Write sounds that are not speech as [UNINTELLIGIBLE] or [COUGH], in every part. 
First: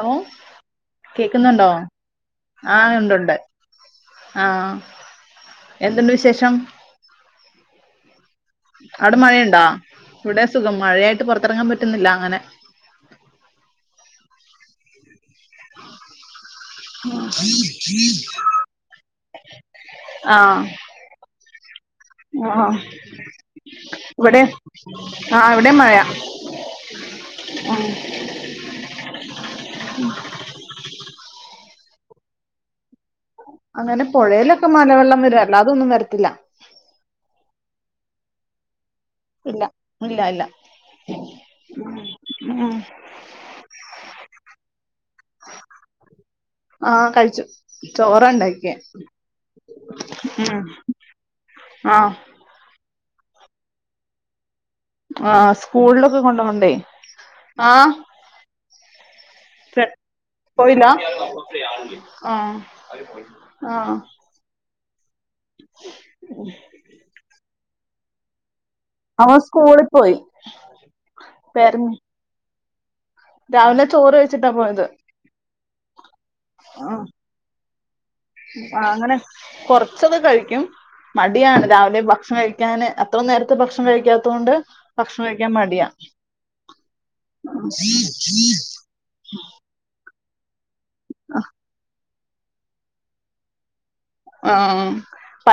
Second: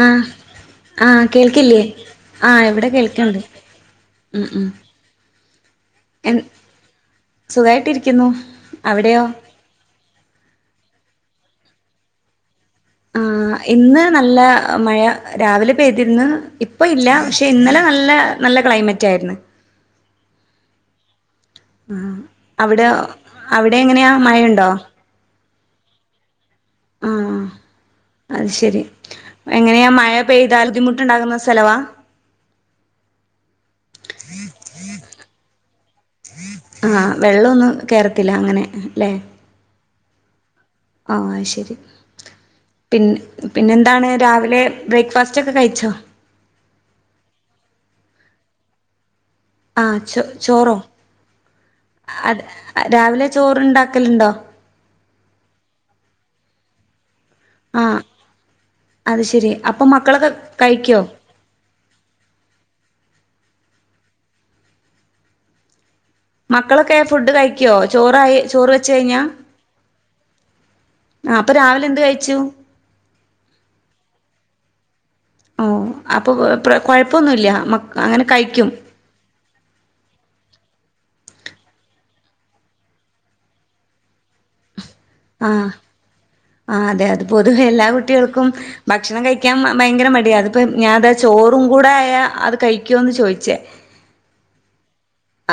ആ ആ കേക്കുന്നുണ്ടോ കേൾക്കില്ലേ ആ എവിടെ ആഹ് ഉണ്ടുണ്ട് കേൾക്ക്ണ്ട്. ഉം ഉം ആഹ് എന്തുണ്ട് വിശേഷം? രിക്കുന്നു. അവിടെ മഴയൊണ്ടാ? ഇവിടെ സുഖം. മഴയായി ട്ട് പൊറത്തിറങ്ങാൻ പറ്റുന്നില്ല അങ്ങനെ ആ ഇന്ന് നല്ല മഴ രാവിലെ പെയ്തിരുന്നു. ഇപ്പ ഇല്ല പക്ഷെ ഇന്നലെ നല്ല നല്ല ക്ലൈമറ്റ് ആയിരുന്നു. ആ അവിടെ അവിടെ എങ്ങനെയാ ഇവിടെ മഴയുണ്ടോ? ആഹ് ഇവിടെ മഴ ആ അത് ശരി എങ്ങനെയാ മഴ പെയ്താ ബുദ്ധിമുട്ട്ണ്ടാകുന്ന സ്ഥലവാ? അങ്ങനെ പുഴയിലൊക്കെ മലവെള്ളം വരും. അല്ലാതൊന്നും വരത്തില്ല. ആഹ് വെള്ളമൊന്നും കേറത്തില്ല. അങ്ങനെ ല്ലേ? ഇല്ല ഇല്ല ഇല്ല ആ ശരി ഉം പിന്നെ പിന്നെന്താണ് രാവിലെ ബ്രേക്ക്ഫാസ്റ്റ് ഒക്കെ കഴിച്ചോ? ക്യെ. ആ ചോ ചോറോ? ആഹ് അത് രാവിലെ ചോറുണ്ടാക്കലുണ്ടോ? ആ സ്കൂളിലൊക്കെ കൊണ്ടുപോകണ്ടേ? ആ ആഹ് അത് ശെരി അപ്പൊ മക്കളൊക്കെ കഴിക്കോ? ആ മക്കളൊക്കെ ഫുഡ് കഴി ക്കോ ചോറായി ചോറ് വ അവൻ സ്കൂളി പോയി. ആഹ് അപ്പോ രാവിലെ പേരന് എന്ത് കഴിച്ചു. രാവിലെ ചോറ് കഴിച്ചിട്ടാ പോയത്. ആഹ്. അപ്പോൾ [UNINTELLIGIBLE] ആഹ് കുഴപ്പമൊന്നുമില്ല മക് അങ്ങനെ കഴിക്കും ആഹ് അങ്ങനെ കുറച്ചൊക്കെ കഴിക്കും മടിയാണ് രാവിലെ ഭക്ഷണം കഴിക്കാന് അത്ര നേരത്തെ ഭക്ഷണം കഴിക്കാത്തോണ്ട് ആഹ് ആഹ് അതെ അത് പൊതുവേ എല്ലാ കുട്ടികൾക്കും ഭക്ഷണം കഴിക്കാൻ ഭയങ്കര മടിയ. അപ്പം ഞാൻ താ ചോറും കൂടെ ആയ അത് കഴിക്കോന്ന് ചോയിച്ചേ. ആഹ്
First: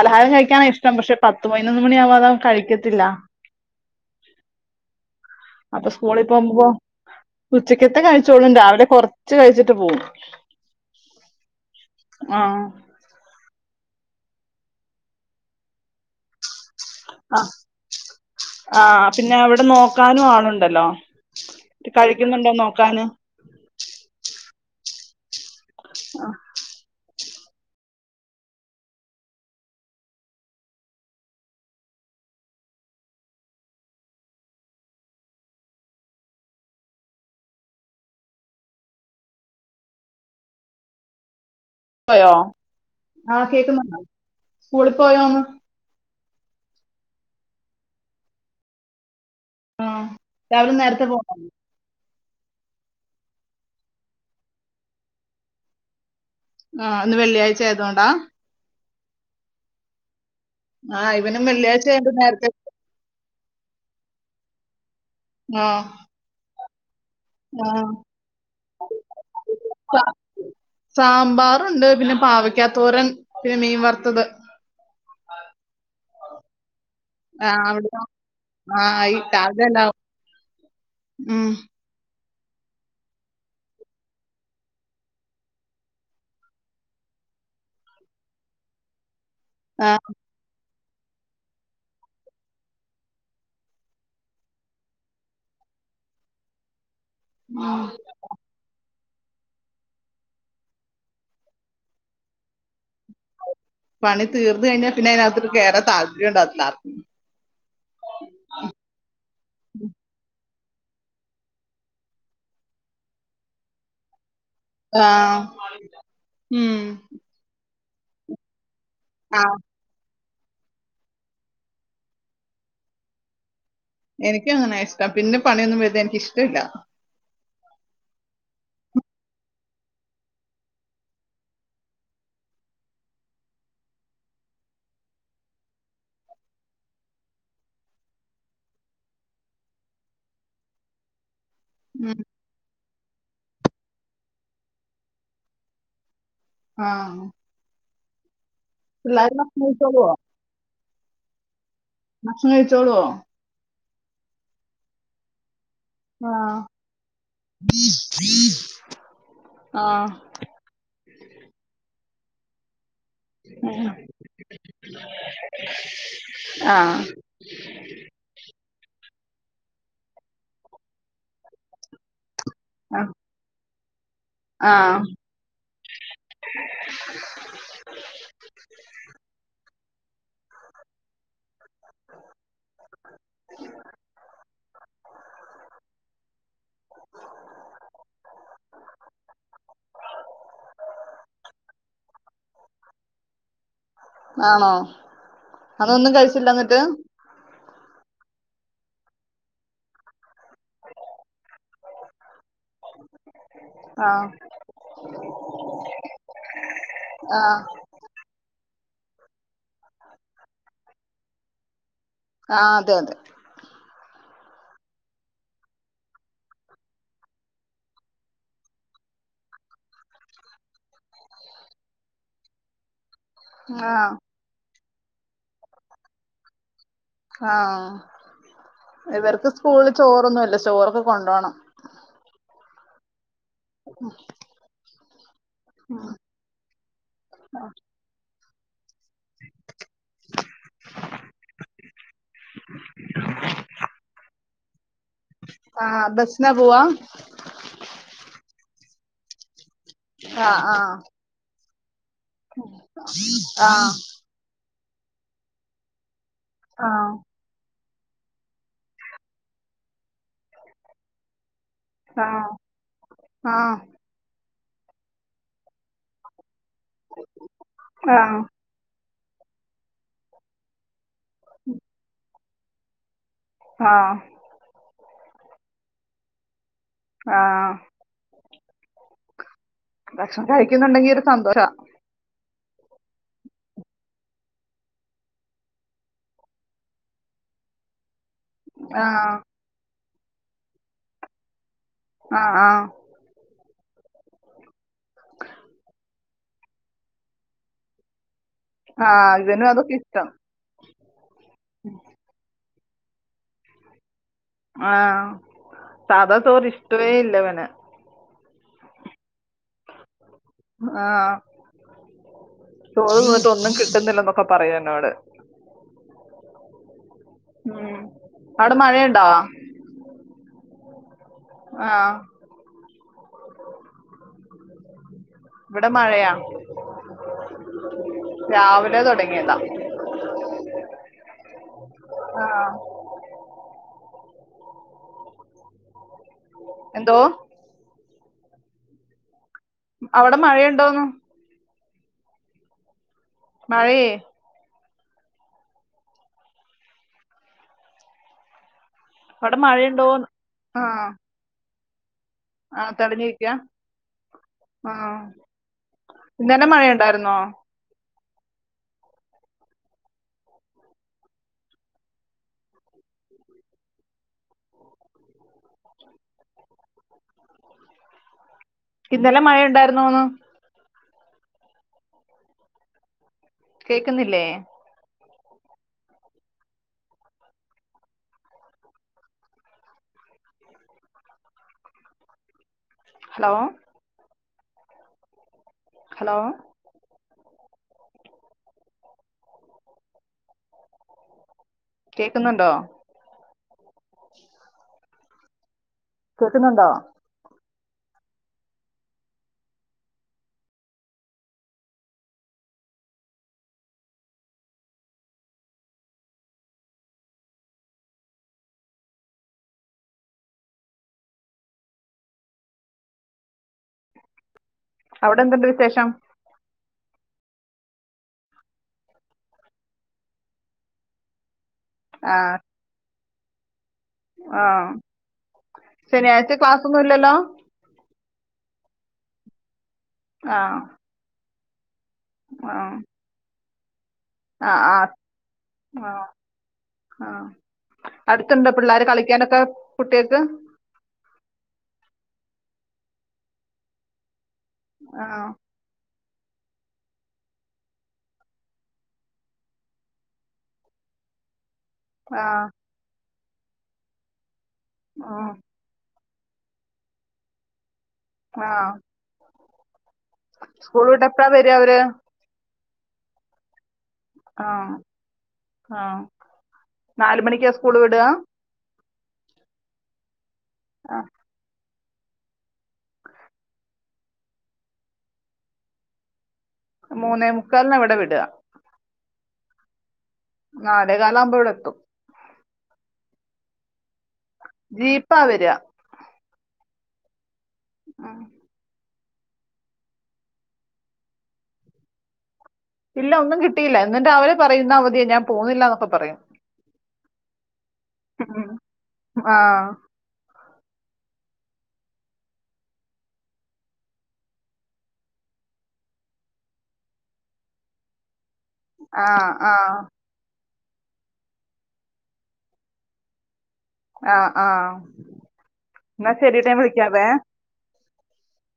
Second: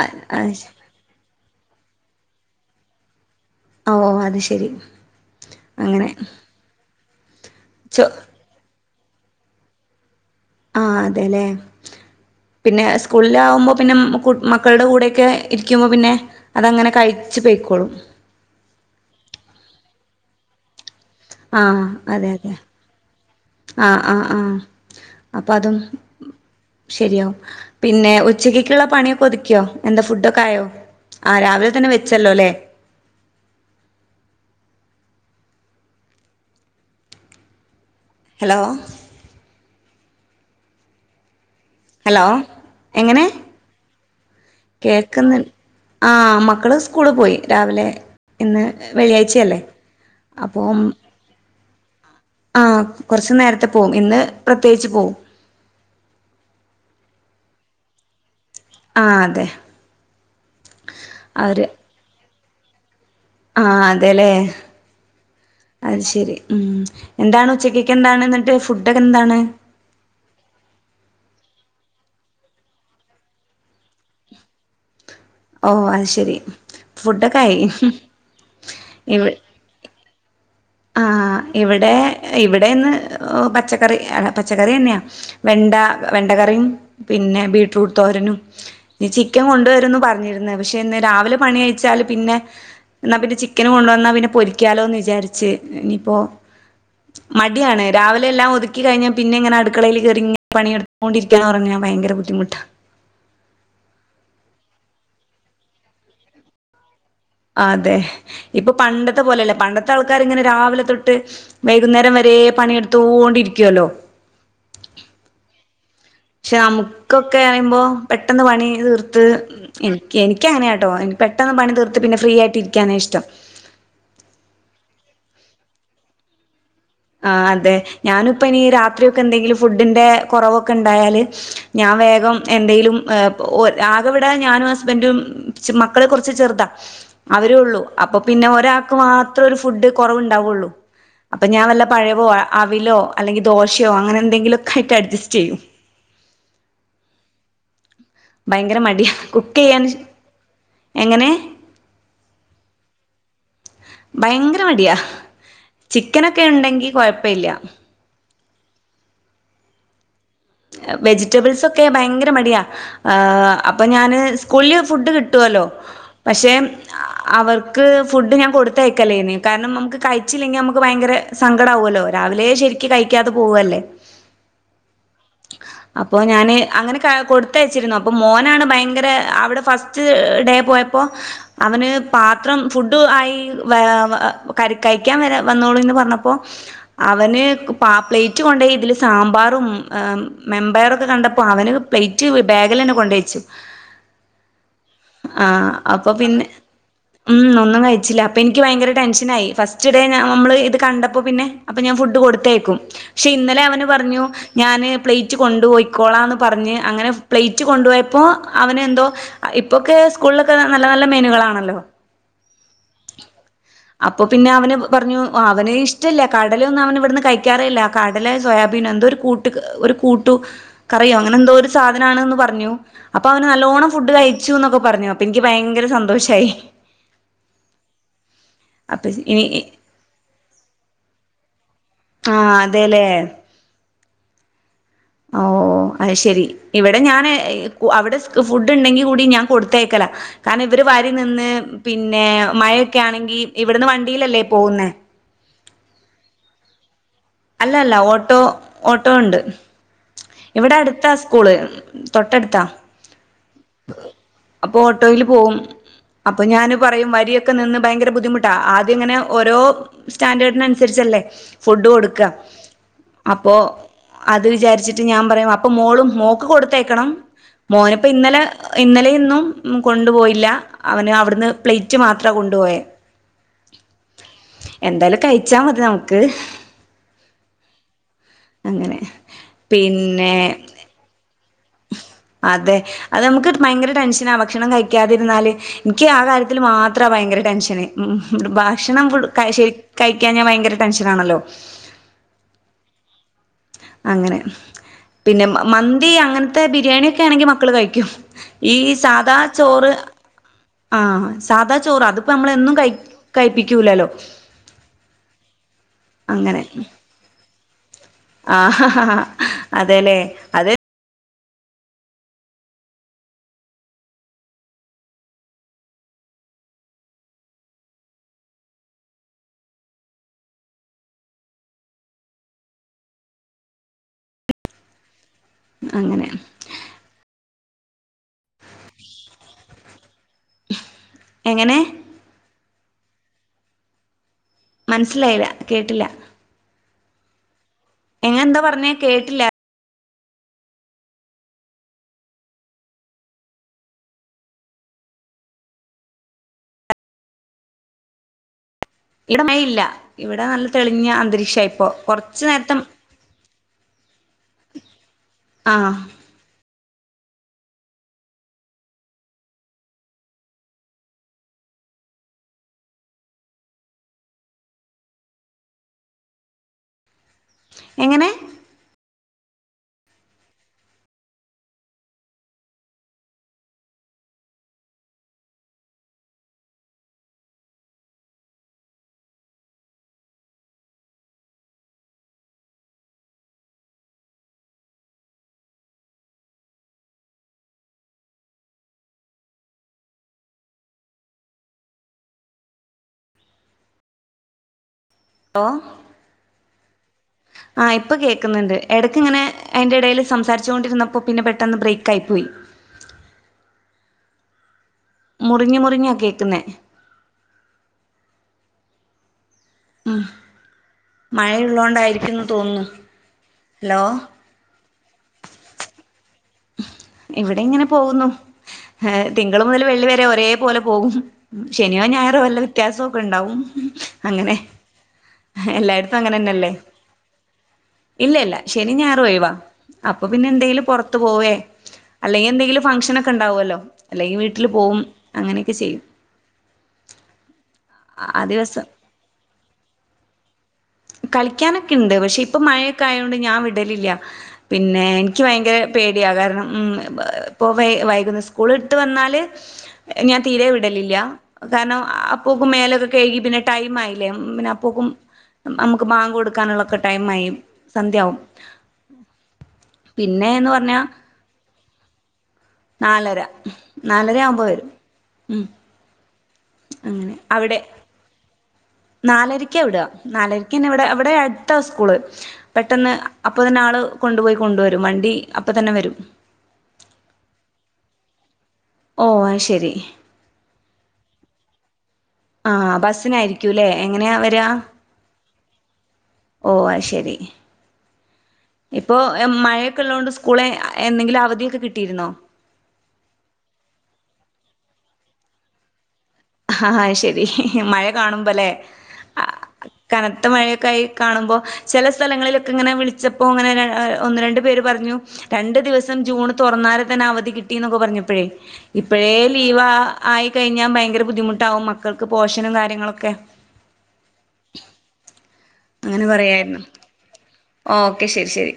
ഓഹ് അത് കഴിക്കാന ശ ഇഷ്ടം പക്ഷെ പത്ത് പതിനൊന്ന് മണിയാവാത അവൻ കഴിക്കത്തില്ല. ഓ ഓ അത് ശെരി അപ്പൊ അങ്ങനെ. സ്കൂളിൽ പോകുമ്പോ ഉച്ചക്കത്തെ ചോ കഴിച്ചോളുണ്ട രാവിലെ കുറ ച്ച് കയിച്ചിട്ട് പോം ആ അതെല്ലേ ആഹ് പിന്നെ സ്കൂളിലാമ്പോ പിന്നെ കു മക്കടെ കൂടെയൊക്കെ ഇരിക്കുമ്പോ പിന്നെ അതങ്ങനെ കഴിച്ച് ആഹ് പൊയ്ക്കോളും ആഹ് പിന്നെ അവിടെ നോ ക്കാനും ആളുണ്ടല്ലോ ആഹ് അതെ കഴിക്കുന്നുണ്ടോ അതെ നോക്കാന് ആഹ് ആഹ് ആഹ് അപ്പ തും ശരിയാവും പിന്നെ ഉച്ചക്കക്കുള്ള പണിയൊക്കെ ഒതുക്കിയോ എന്താ ഫുഡൊക്കെ ആയോ ആ രാവിലെ തന്നെ വെച്ചല്ലോ അല്ലേ ഹലോ ഹലോ പോയോ എങ്ങനെ ആഹ് കേക്കുന്നുണ്ടൊ കേൾക്കുന്ന് ആ മക്കള് സ്കൂള് പോയി രാവിലെ ഇന്ന് വെള്ളിയ ആഹ് രാവിലെ നേരത്തെ പോണോ ആഹ് കൊറച്ച് നേരത്തെ പോം ഇന്ന് പ്രത്യേകിച്ച് പോം ആഹ് ഇന്ന് വെള്ളിയാഴ്ച ആയതൊണ്ടാ ആഹ് അതെ ആഹ് ഇവനും അവര് വെള്ളിയാഴ്ചയായൊണ്ട് നേരത്തെ ആഹ് അതെല്ലേ ആ അത് ശരി ഉം എന്താണ് ആ ഉച്ചക്കക്ക് എന്താണ് എന്നിട്ട് ഫുഡൊക്കെ എന്താണ് ണ്ട് പിന്നെ പാവക്കാത്തോരൻ പിന്നെ മീൻ വറുത്തത് ഓ അ ശരി ഫുഡൊക്കെ ആയി ആഹവി ആഹ് ആയിട്ട അതെല്ല ആഹ ഇവിടെ ഇവിടെന്ന് പച്ചക്കറി പച്ചക്കറി തന്നെയാ വെണ്ട വെണ്ടക്കറിയും പിന്നെ ബീടറൂട്ട് തോരനും ഒം ആ കൊണ്ടുവരുരുന്നു പറഞ്ഞിരുന്ന പക്ഷെ ഇന്ന് രാവിലെ പണി അയച്ചാല് പിന്നെ എന്നാ പിന്നെ ചിക്കന് കൊണ്ടുവ വന്നാൽ പിന്നെ പൊരിക്കാലോ എന്ന് വിചാരിച്ചു ഇപ്പോ മടിയാണ് രാവിലെ എല്ലാം ഒതുക്കി കഴിഞ്ഞ പിന്നെ എങ്ങനെ അടുക്കളയിൽ കയറിങ്ങ പണിയെടുുകോണ്ടിരിക്കാൻ ഉറങ്ങാ ഭയങ്കര ബദ്ധിമുട്ട് പണി തീർന്ന കഴിഞ്ഞാൽ പിന്നെ അതിനകത്ത് കേയറ താല്പര്യം ഉണ്ടാകത്തില്ലാർക്കും അതെ ഇപ്പൊ പണ്ടത്തെ പോലെല്ലേ പണ്ടത്തെ ആൾക്കാർ ഇങ്ങനെ രാവിലെ തൊട്ട് വൈകുന്നേരം വരെ പണിയെടുത്തോണ്ടിരിക്കുവല്ലോ. ആഹ് പക്ഷെ നമുക്കൊക്കെ പറയുമ്പോ പെട്ടെന്ന് പണി തീ ർത്ത് ആ എ എനിക്കങ്ങനൊട്ടോ എനി പെട്ടെന്ന് പണി തീർത്ത് പിന്നെ ഫ്രീ ആയിട്ട് ഇരിക്കാന ഇഷ്ടം. എനക്ക് അങ്ങനെയെ ഇഷ്ടം. പിന്നെ പണിയൊന്നും വരുന്നേ എനിക്ക് ഇഷ്ടമില്ല. ആ അതെ ഞാനിപ്പ ഇനി രാത്രിയ ഒക്കെ എന്തെങ്കിലും ഫുഡിന്റെ കുറവൊക്കെ ഉണ്ടായാല് ഞാൻ വേഗം എന്തെങ്കിലും ആകെവിടാ ഞാനും ഹസ്ബൻറും മക്കള കുറച്ച് ചെറുതാ അവര ഉള്ളൂ. അപ്പൊ പിന്നെ ഒരാൾക്ക് മാത്രം ഒരു ഫുഡ് കുറവ ഉണ്ടാവുള്ളൂ അപ്പൊ ഞാൻ ഉം പഴവോ, അവിലോ, അല്ലെങ്കിൽ ദോശയോ അങ്ങനെ എന്തെങ്കിലുമൊക്കായിട്ട് അഡ്ജസ്റ്റ് ചെയ്യും. ആഹ് ഭയങ്കര മടിയ കുക്ക് ചെയ്യാൻ. കഴിച്ചോളുവോ എങ്ങനെ? ഭക്ഷണം കഴിച്ചോളുവോ ഭയങ്കര മടിയാ. ആ ചിക്കനൊക്കെ ഉണ്ടെങ്കി കൊഴപ്പില്ല. ആ വെജിറ്റബിൾസൊക്കെ ഭയങ്കര മടിയാ. അപ്പൊ ഞാന് സ്കൂളിൽ ഫുഡ് കിട്ടുമല്ലോ പക്ഷെ ആ അവർക്ക് ഫുഡ് ഞാൻ കൊടുത്തയ ക്കലേന് കാരണം നമുക്ക് കഴിച്ചില്ലെങ്കിൽ നമുക്ക് ഭയങ്കരങ്കട ആവുവല്ലോ രാവിലെ അല്ല ശെരിക്ക് കഴിക്കാതെ പോവല്ലേ ആഹ് അപ്പൊ ഞാന് അങ്ങനെ കൊടുത്തയച്ചിരുന്നു അപ്പൊ മോനാണ് ഭയങ്കര അവിടെ ഫസ്റ്റ് [UNINTELLIGIBLE] ഡേ പോയപ്പോ അവന് പാത്രം ഫുഡ് ആയി വ വാ [UNINTELLIGIBLE] കയ്യ്ക്കാൻ വരാ വന്നോളൂന്ന് പറഞ്ഞപ്പോ അവന് പാ പ്ലേറ്റ് കൊണ്ട ഇതില് സാമ്പാറും മെമ്പയറൊക്കെ കണ്ടപ്പോ അവന് പ്ലേറ്റ് ബാഗിൽ തന്നെ കൊണ്ടച്ചു ആണോ അതൊന്നും പിന്നെ കഴിച്ചില്ല എന്നിട്ട് ഉം ഒന്നും കഴിച്ചില്ല അപ്പൾ എനിക്ക് ഭയങ്കര ടെഷൻ ആയി ഫസ്റ്റ് ഡേ ഞാ നമ്മള് ഇത് കണ്ടപ്പോ പിന്നെ അപ്പ ഞാൻഫുഡ്ഡ് കൊടുത്തയക്കും ക്കും ഷെ ഇന്നലെ അവ പറഞ്ഞു ആഹ് ഞാന് [UNINTELLIGIBLE] കൊണ്ടൂയിക്കോളാന്ന് പറഞ് അങ്ങനെ ആഹ് പ്ലേറ്റ് കൊണ്ടേയൊ പ്പോ അവന എന്തോ ഇപ്പൊക്കെ സ്കൂളിലൊക്കെ നല്ല നല്ല മെനുകളാണല്ലോ ആഹ് അതെ അതെ അപ്പൊ പിന്നെ അവന് പറഞ്ഞു അവന് ഇഷ്ടല്ല കടലൊന്നും അവന ഇവിടുന്ന് കഴിക്കാറില്ല കടല സോയാബീൻ എന്തോ ഒരു കൂട്ട ഒരു കൂട്ട ട്ടുകറി അങ്ങനെ എന്തോ ഒരു സാധനാണന്ന് പറഞ്ഞു അപ്പൊ അവന് നല്ലോണ്ണം ആഹ് ഫുഡ് കഴിച്ചു എന്നൊക്കെ പറഞ്ഞോ അപ്പൊ എനിക്ക് ഭയങ്കര സന്തോഷായി ആഹ് അപ്പൊ ഇനി ഇവർക്ക് സ്കൂളിൽ ചോറൊന്നുല്ല ചോറൊക്കെ കൊണ്ടോണം ആഹ് അതെല്ലേ [UNINTELLIGIBLE] ഓ അഹ് ശെരി ഇവിടെ ഞാൻ അവിടെ ഫുഡ് ഉണ്ടെങ്കി കൂടി ഞാൻ കൊടുത്തേക്കല കാരണം ഇവർ വരി നിന്ന് പിന്നെ മഴൊക്കെ ആണെങ്കി ഇവിടുന്ന് വണ്ടീലല്ലേ പോകുന്നെ ആ ബസ്ന പോവാ അല്ല അല്ല ഓട്ടോ ഓട്ടോ ഉണ്ട് ഇവിടെ അടുത്ത സ്കൂള് തൊട്ടടുത്താ [UNINTELLIGIBLE] ആ അപ്പൊ ഓട്ടോയില് പോവും അപ്പൊ ഞാന് പറയും ആഹ് വരിയൊക്കെ നിന്ന് ഭയങ്കര ബുദ്ധിമുട്ടാ ആദ്യം ഇങ്ങനെ ഓരോ സ്റ്റാൻഡേർഡിനനുസരിച്ചല്ലേ ഫുഡ്ഡ് കൊടുക്ക ആഹ് അപ്പോ അത് ഇത് വിചാർച്ചി റ്റ്ഞാൻ പറയും അപ്പോ മോളും മോക്ക് കൊട ത്തെയക്കണം മോന്പ്പ ആഹ് ഇന്നല്ലേ ആഹ് [UNINTELLIGIBLE] [UNINTELLIGIBLE] കൊണ്ട് പോയില്ല അവന് അവർ ന്ന് പ്ലേറ്റ് മാത്രം കൊ ടോയെ ആഹ് കഴിച്ചാ മതി നമുക്ക് ആഹ് അങ്ങനെ പിന്നെ ഭക്ഷണം കഴിക്കുന്നുണ്ടെങ്കി ഒരു സന്തോ ശ അതെ അത് നമുക്ക് ഭയങ്കര ടെൻഷനാ ഭക്ഷണം കഴിക്കാതിരുന്നാല് ഇൻക്ക് ആ കാര്യത്തിൽ മാത്രാ ഭയങ്കര ടെൻഷന് ഭക്ഷണം കൊടു ആഹ് [UNINTELLIGIBLE] കഴിക്കാഞ്ഞാ ഭയങ്കര ടെൻഷൻ ആണല്ലോ ആഹ് ആഹ് അങ്ങനെ പിന്നെ മന്തി അങ്ങനത്തെ ബിരിയാണി ഒക്കെ ആണെങ്കി മക്കള് കഴിക്കും ഈ ആഹ് സാധാ ഇവനും ചോറ് അതൊക്കെ ഇഷ്ടം ആഹ് സാധാ ചോറ് അതിപ്പ നമ്മൾ എന്നും കഴി കഴിപ്പിക്കൂല്ലല്ലോ ആഹ് സാധാ ചോറ് ഇഷ്ടവേ അല്ല ഇവന് ആഹ ആ ആ ആ അതേല്ലേ അതെ [UNINTELLIGIBLE] പോയിട്ട് ഒന്നും കിട്ടുന്നില്ലന്നൊക്കെ പറയും എന്നോട് അവിടെ മഴയുണ്ടാ ആഹ് ഇവിടെ അങ്ങനെ. മഴയാ [INAUDIBLE] [UNINTELLIGIBLE] രാവിലെ തുടങ്ങിയതാ എങ്ങനെ? ആഹ് മനസ്സിലായില്ല കേട്ടില്ല എന്തോ എങ്ങ എന്താ പറഞ്ഞേ കേട്ടില്ല അവിടെ മഴയുണ്ടോന്ന് മഴയേ ഇവിടെ അവിടെ മഴ ഇല്ല മഴയുണ്ടോന്ന് ഇവിടെ നല്ല തെളിഞ്ഞ അന്തരീക്ഷാ ഇപ്പോ [INAUDIBLE] [UNINTELLIGIBLE] ആഹ് തെളിഞ്ഞ് നിക്കുവാ ആന്നോ [UNINTELLIGIBLE] ആഹ് ഇന്നലെ മഴ [UNINTELLIGIBLE] [UNINTELLIGIBLE] എങ്ങനെ ഇന്നലെ മഴ ഉണ്ടായിരുന്നോന്ന് കേക്കുന്നില്ലേ ഹലോ ഹലോ കേക്കുന്നുണ്ടോ ഓ ക്കുന്നുണ്ടോ ആ ഇപ്പൊ കേൾക്കുന്നുണ്ട് ഇടക്ക് ഇങ്ങനെ അതിന്റെ ഇടയിൽ സംസാരിച്ചു കൊണ്ടിരുന്നപ്പോ പിന്നെ പെട്ടന്ന് ബ്രേക്ക് ആയി പോയി മുറിഞ്ഞ് മുറിഞ്ഞാ കേക്കുന്നേ ഉം മഴയുള്ളുണ്ടായിരിക്കും ന്ന് തോന്നുന്നു ഹലോ അവിടെ എന്ത്ണ്ട് വിശേഷം ഇവിടെ ഇങ്ങനെ പോകുന്നു തിങ്കൾ മുതൽ വെള്ളിിവരെ ഒരേ പോലെ പോകും ശനിയോ ആ ഞായറോ വല്ല വ്യത്യാസക്കെണ്ടാവും അങ്ങനെ ആ എല്ലായിടത്തും ശനിയാഴ്ച അങ്ങനെന്നല്ലേ ക്ലാസ് ഒന്നും ഇല്ലല്ലോ ഇല്ലല്ല ശരി ഞായ ഒഴിവാ അപ്പൊ പിന്നെ ആ എന്തെലും പുറത്ത് പോയേ അല്ലെങ്ക ആ എന്തെലും ഫങ്ക്ഷന് ഉണ്ടാവുമല്ലോ അല്ലെങ്കിൽ വീട്ടിൽ ആ ആ പോവും അങ്ങനെയൊക്കെ ചെയ്യും ആ ആ ആ അടുത്തണ്ട് ദിവസം പിള്ളോര് കളിക്കാനൊക്കെ കുട്ടികൾക്ക് കളിക്കാനൊക്കെ ഉണ്ട് പക്ഷെ ഇപ്പ മഴയൊക്കെ ആയതത്ൊണ്ട് ഞാൻ വിടലില്ല പിന്നെ ആ എനിക്ക് ഭയങ്കര പേ ടിയാകാരണം ഇ വൈകുന്ന സ്കൂള വിട്ട്ന്നാല് ഞാൻ തീരെ വിടലില്ല കാരണം ആ ആപ്പൂക്കും മേലൊക്കെ കഴി പിന്നെ ടൈം ആയില്ലേ പിന്നെ അപ്പോക്കും ആഹ നമുക്ക് ബാങ്ക് കൊടുക്കാനുള്ളൊക്കെ ടൈം ആയി സന്ധ്യയാവും പിന്നെന്ന് സ്കൂൾ പറഞ്ഞാ വിട്ട് എപ്പ്രാ വര അവര് നാലര നാലര ആവുമ്പോ വരും ഉ നാല മണിിക്കാ സ്കൂൾ വിട നാലരരിക്ക ഇവിട നാലര പിന്നെ ഇവിടെ അവിടെ ആഹ് അടുത്ത സ്കൂ സ്കൂളപെട്ടെന്ന് അപ്പ തന്നെ ആള് കൊണ്ടുപോയി കൊണ്ട വരും വണ്ടി അപ്പ തന്നെ വരും മൂന്നേ മുക്കാലന് ഇവിടെ വിടുക ഓ അത് ശെരി നാലേ കാലാവുമ്പോ ഇവിടെ എത്തും ആഹ ബസ്സിനായിരിക്കൂല്ലേ എങ്ങനെയാ വരാ ജീപ്പ വരാ ഓ അത് ശെരി ആഹ ഇപ്പൊ മഴയൊക്കെ ഉള്ളത കൊണ്ട് സ്കൂളെ എന്തെങ്കിലും അവധിയൊക്കെ കിട്ടിയിരുന്നോ ഇല്ല ഒന്നും കിട്ടിയില്ല എന്നിട്ട് അവര് പറയുന്ന അവധിയെ ഞാൻ പോുന്നില്ല എന്നൊക്കെ പറയാം ആഹ ശരി മഴ കാണുമ്പോല്ലേ ആഹ് കനത്ത മഴയ കൈ കാണുമ്പോ ചെല സ്ഥലങ്ങളിലൊക്കെ ഇങ്ങനെ വിളിച്ചപ്പോ ഇങ്ങനെ ഒന്ന് രണ്ടു പേര് പറഞ്ഞു രണ്ടു ദിവസം ജൂൺ തുറന്നാൽ തന്നെ അവധി കിട്ടി എന്നൊക്കെ പറഞ്ഞപ്പോഴേ ഇപ്പഴേ ആഹ് ലീവാ ആഹ് ആയി കഴിഞ്ഞാ ഭയങ്കര ബുദ്ധിമുട്ടാവും മക്കൾക്ക് പോർഷനും കാര്യങ്ങളൊക്കെ ആഹ് ആഹ് എന്നാ ശരിടോ ഞാൻ വിളിക്കാവേ ഓ ഓക്കെ ശരി ശരി